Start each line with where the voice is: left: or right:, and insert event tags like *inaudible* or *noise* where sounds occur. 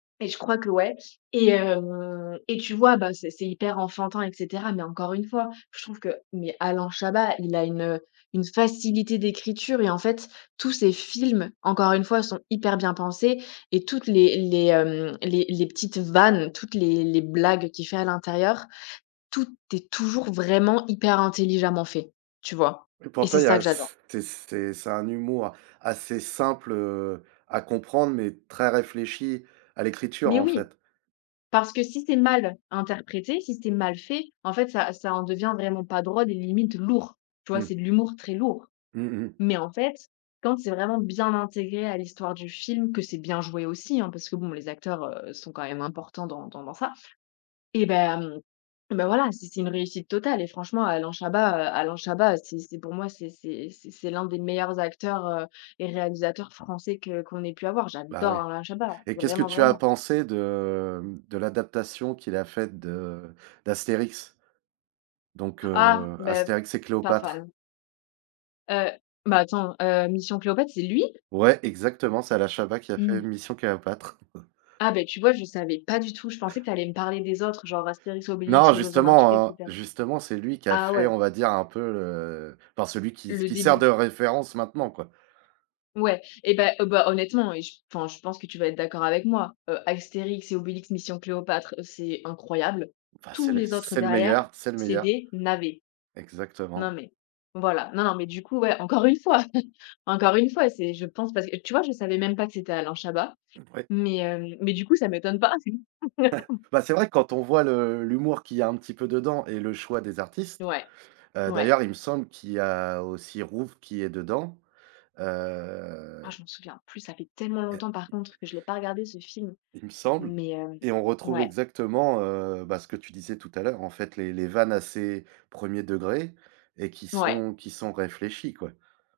left: Et je crois que ouais et hem, et tu vois? Bah c'est c'est hyper enfantin et cetera mais encore une fois je trouve que mais Alain Chabat il a une, heu, une facilité d'écriture et en fait tous ces films encore une fois sont hyper bien pensés et toutes les les, hem, les les petites vannes, toutes les les blagues qu'il fait à l'intérieur, tout est toujours vraiment hyper intelligemment fait, tu vois? Et
right: Pour
left: c'est
right: toi, il y
left: ça
right: a
left: que
right: ce
left: j'adore.
right: c'est c'est c'est un humour assez simple, heu, à comprendre mais très réfléchi à l'écriture,
left: Mais
right: en
left: oui
right: fait.
left: parce que si c'est mal interprété, si c'est mal fait, en fait ça ça en devient vraiment pas drôle et limite lourd. Tu vois?
right: Mmh.
left: C'est de l'humour très lourd,
right: Mmh mh.
left: mais en fait quand c'est vraiment bien intégré à l'histoire du film, que c'est bien joué aussi hein, parce que bon les acteurs, heu, sont quand même importants dans dans dans ça. Eh ben, ben voilà c'est c'est une réussite totale et franchement Alain Chabat, heu, Alain Chabat c'est c'est pour moi c'est c'est c'est c'est l'un des meilleurs acteurs, heu, et réalisateurs français que qu'on ait pu avoir,
right: Bah, oui
left: j'adore Alain Chabat
right: et qu'est-ce que
left: vraiment,
right: tu as
left: vraiment.
right: pensé de, hem, de l'adaptation qu'il a faite de d'Astérix? Donc
left: Ah
right: heu,
left: ben,
right: Astérix et
left: pas
right: Cléopâtre.
left: fan. Heu, mais attends, heu, Mission Cléopâtre c'est lui?
right: Ouais exactement, c'est Alain Chabat qui a fait
left: Mmh.
right: Mission Cléopâtre. *chuckles*
left: Ah ben tu vois? Je savais pas du tout, je pensais que tu allais me parler des autres genre Astérix
right: Non
left: Obélix aux Olympiques et
right: justement, heu,
left: cetera.
right: justement c'est lui qui a
left: Ah
right: fait
left: ouais.
right: on va dire un peu le enfin celui qui
left: Le
right: qui sert
left: début.
right: de référence maintenant, quoi.
left: Ouais, eh ben, heu, bah honnêtement et je enfin je pense que tu vas être d'accord avec moi, heu, Astérix et Obélix: Mission Cléopâtre, c'est incroyable.
right: Enfin, c'est
left: Tous
right: le
left: les autres
right: c'est le
left: derrière,
right: meilleur, c'est le
left: c'est
right: meilleur.
left: des navets. Non,
right: Exactement.
left: mais voilà, non, non mais du coup, ouais encore une fois, encore une fois c'est je pense parce que, tu vois? Je savais même pas que c'était Alain Chabat,
right: Oui.
left: mais hem, mais du coup ça m'étonne pas.
right: *chuckles*
left: *chuckles*
right: Bah, c'est vrai quand on voit le l'humour qu'il y a un petit peu dedans et le choix des artistes,
left: Ouais,
right: heu,
left: ouais.
right: d'ailleurs il me semble qu'il y a aussi Rouve qui est dedans.
left: Ah,
right: Heu
left: je m'en souviens plus, ça fait tellement
right: Et
left: longtemps par contre que je l'ai pas regardé ce film,
right: Il me semble
left: mais heu,
right: et on retrouve
left: ouais.
right: exactement, heu, bah ce que tu disais tout à l'heure, en fait les les vannes assez 1er degrés et qui
left: Ouais.
right: sont qui sont réfléchies, quoi.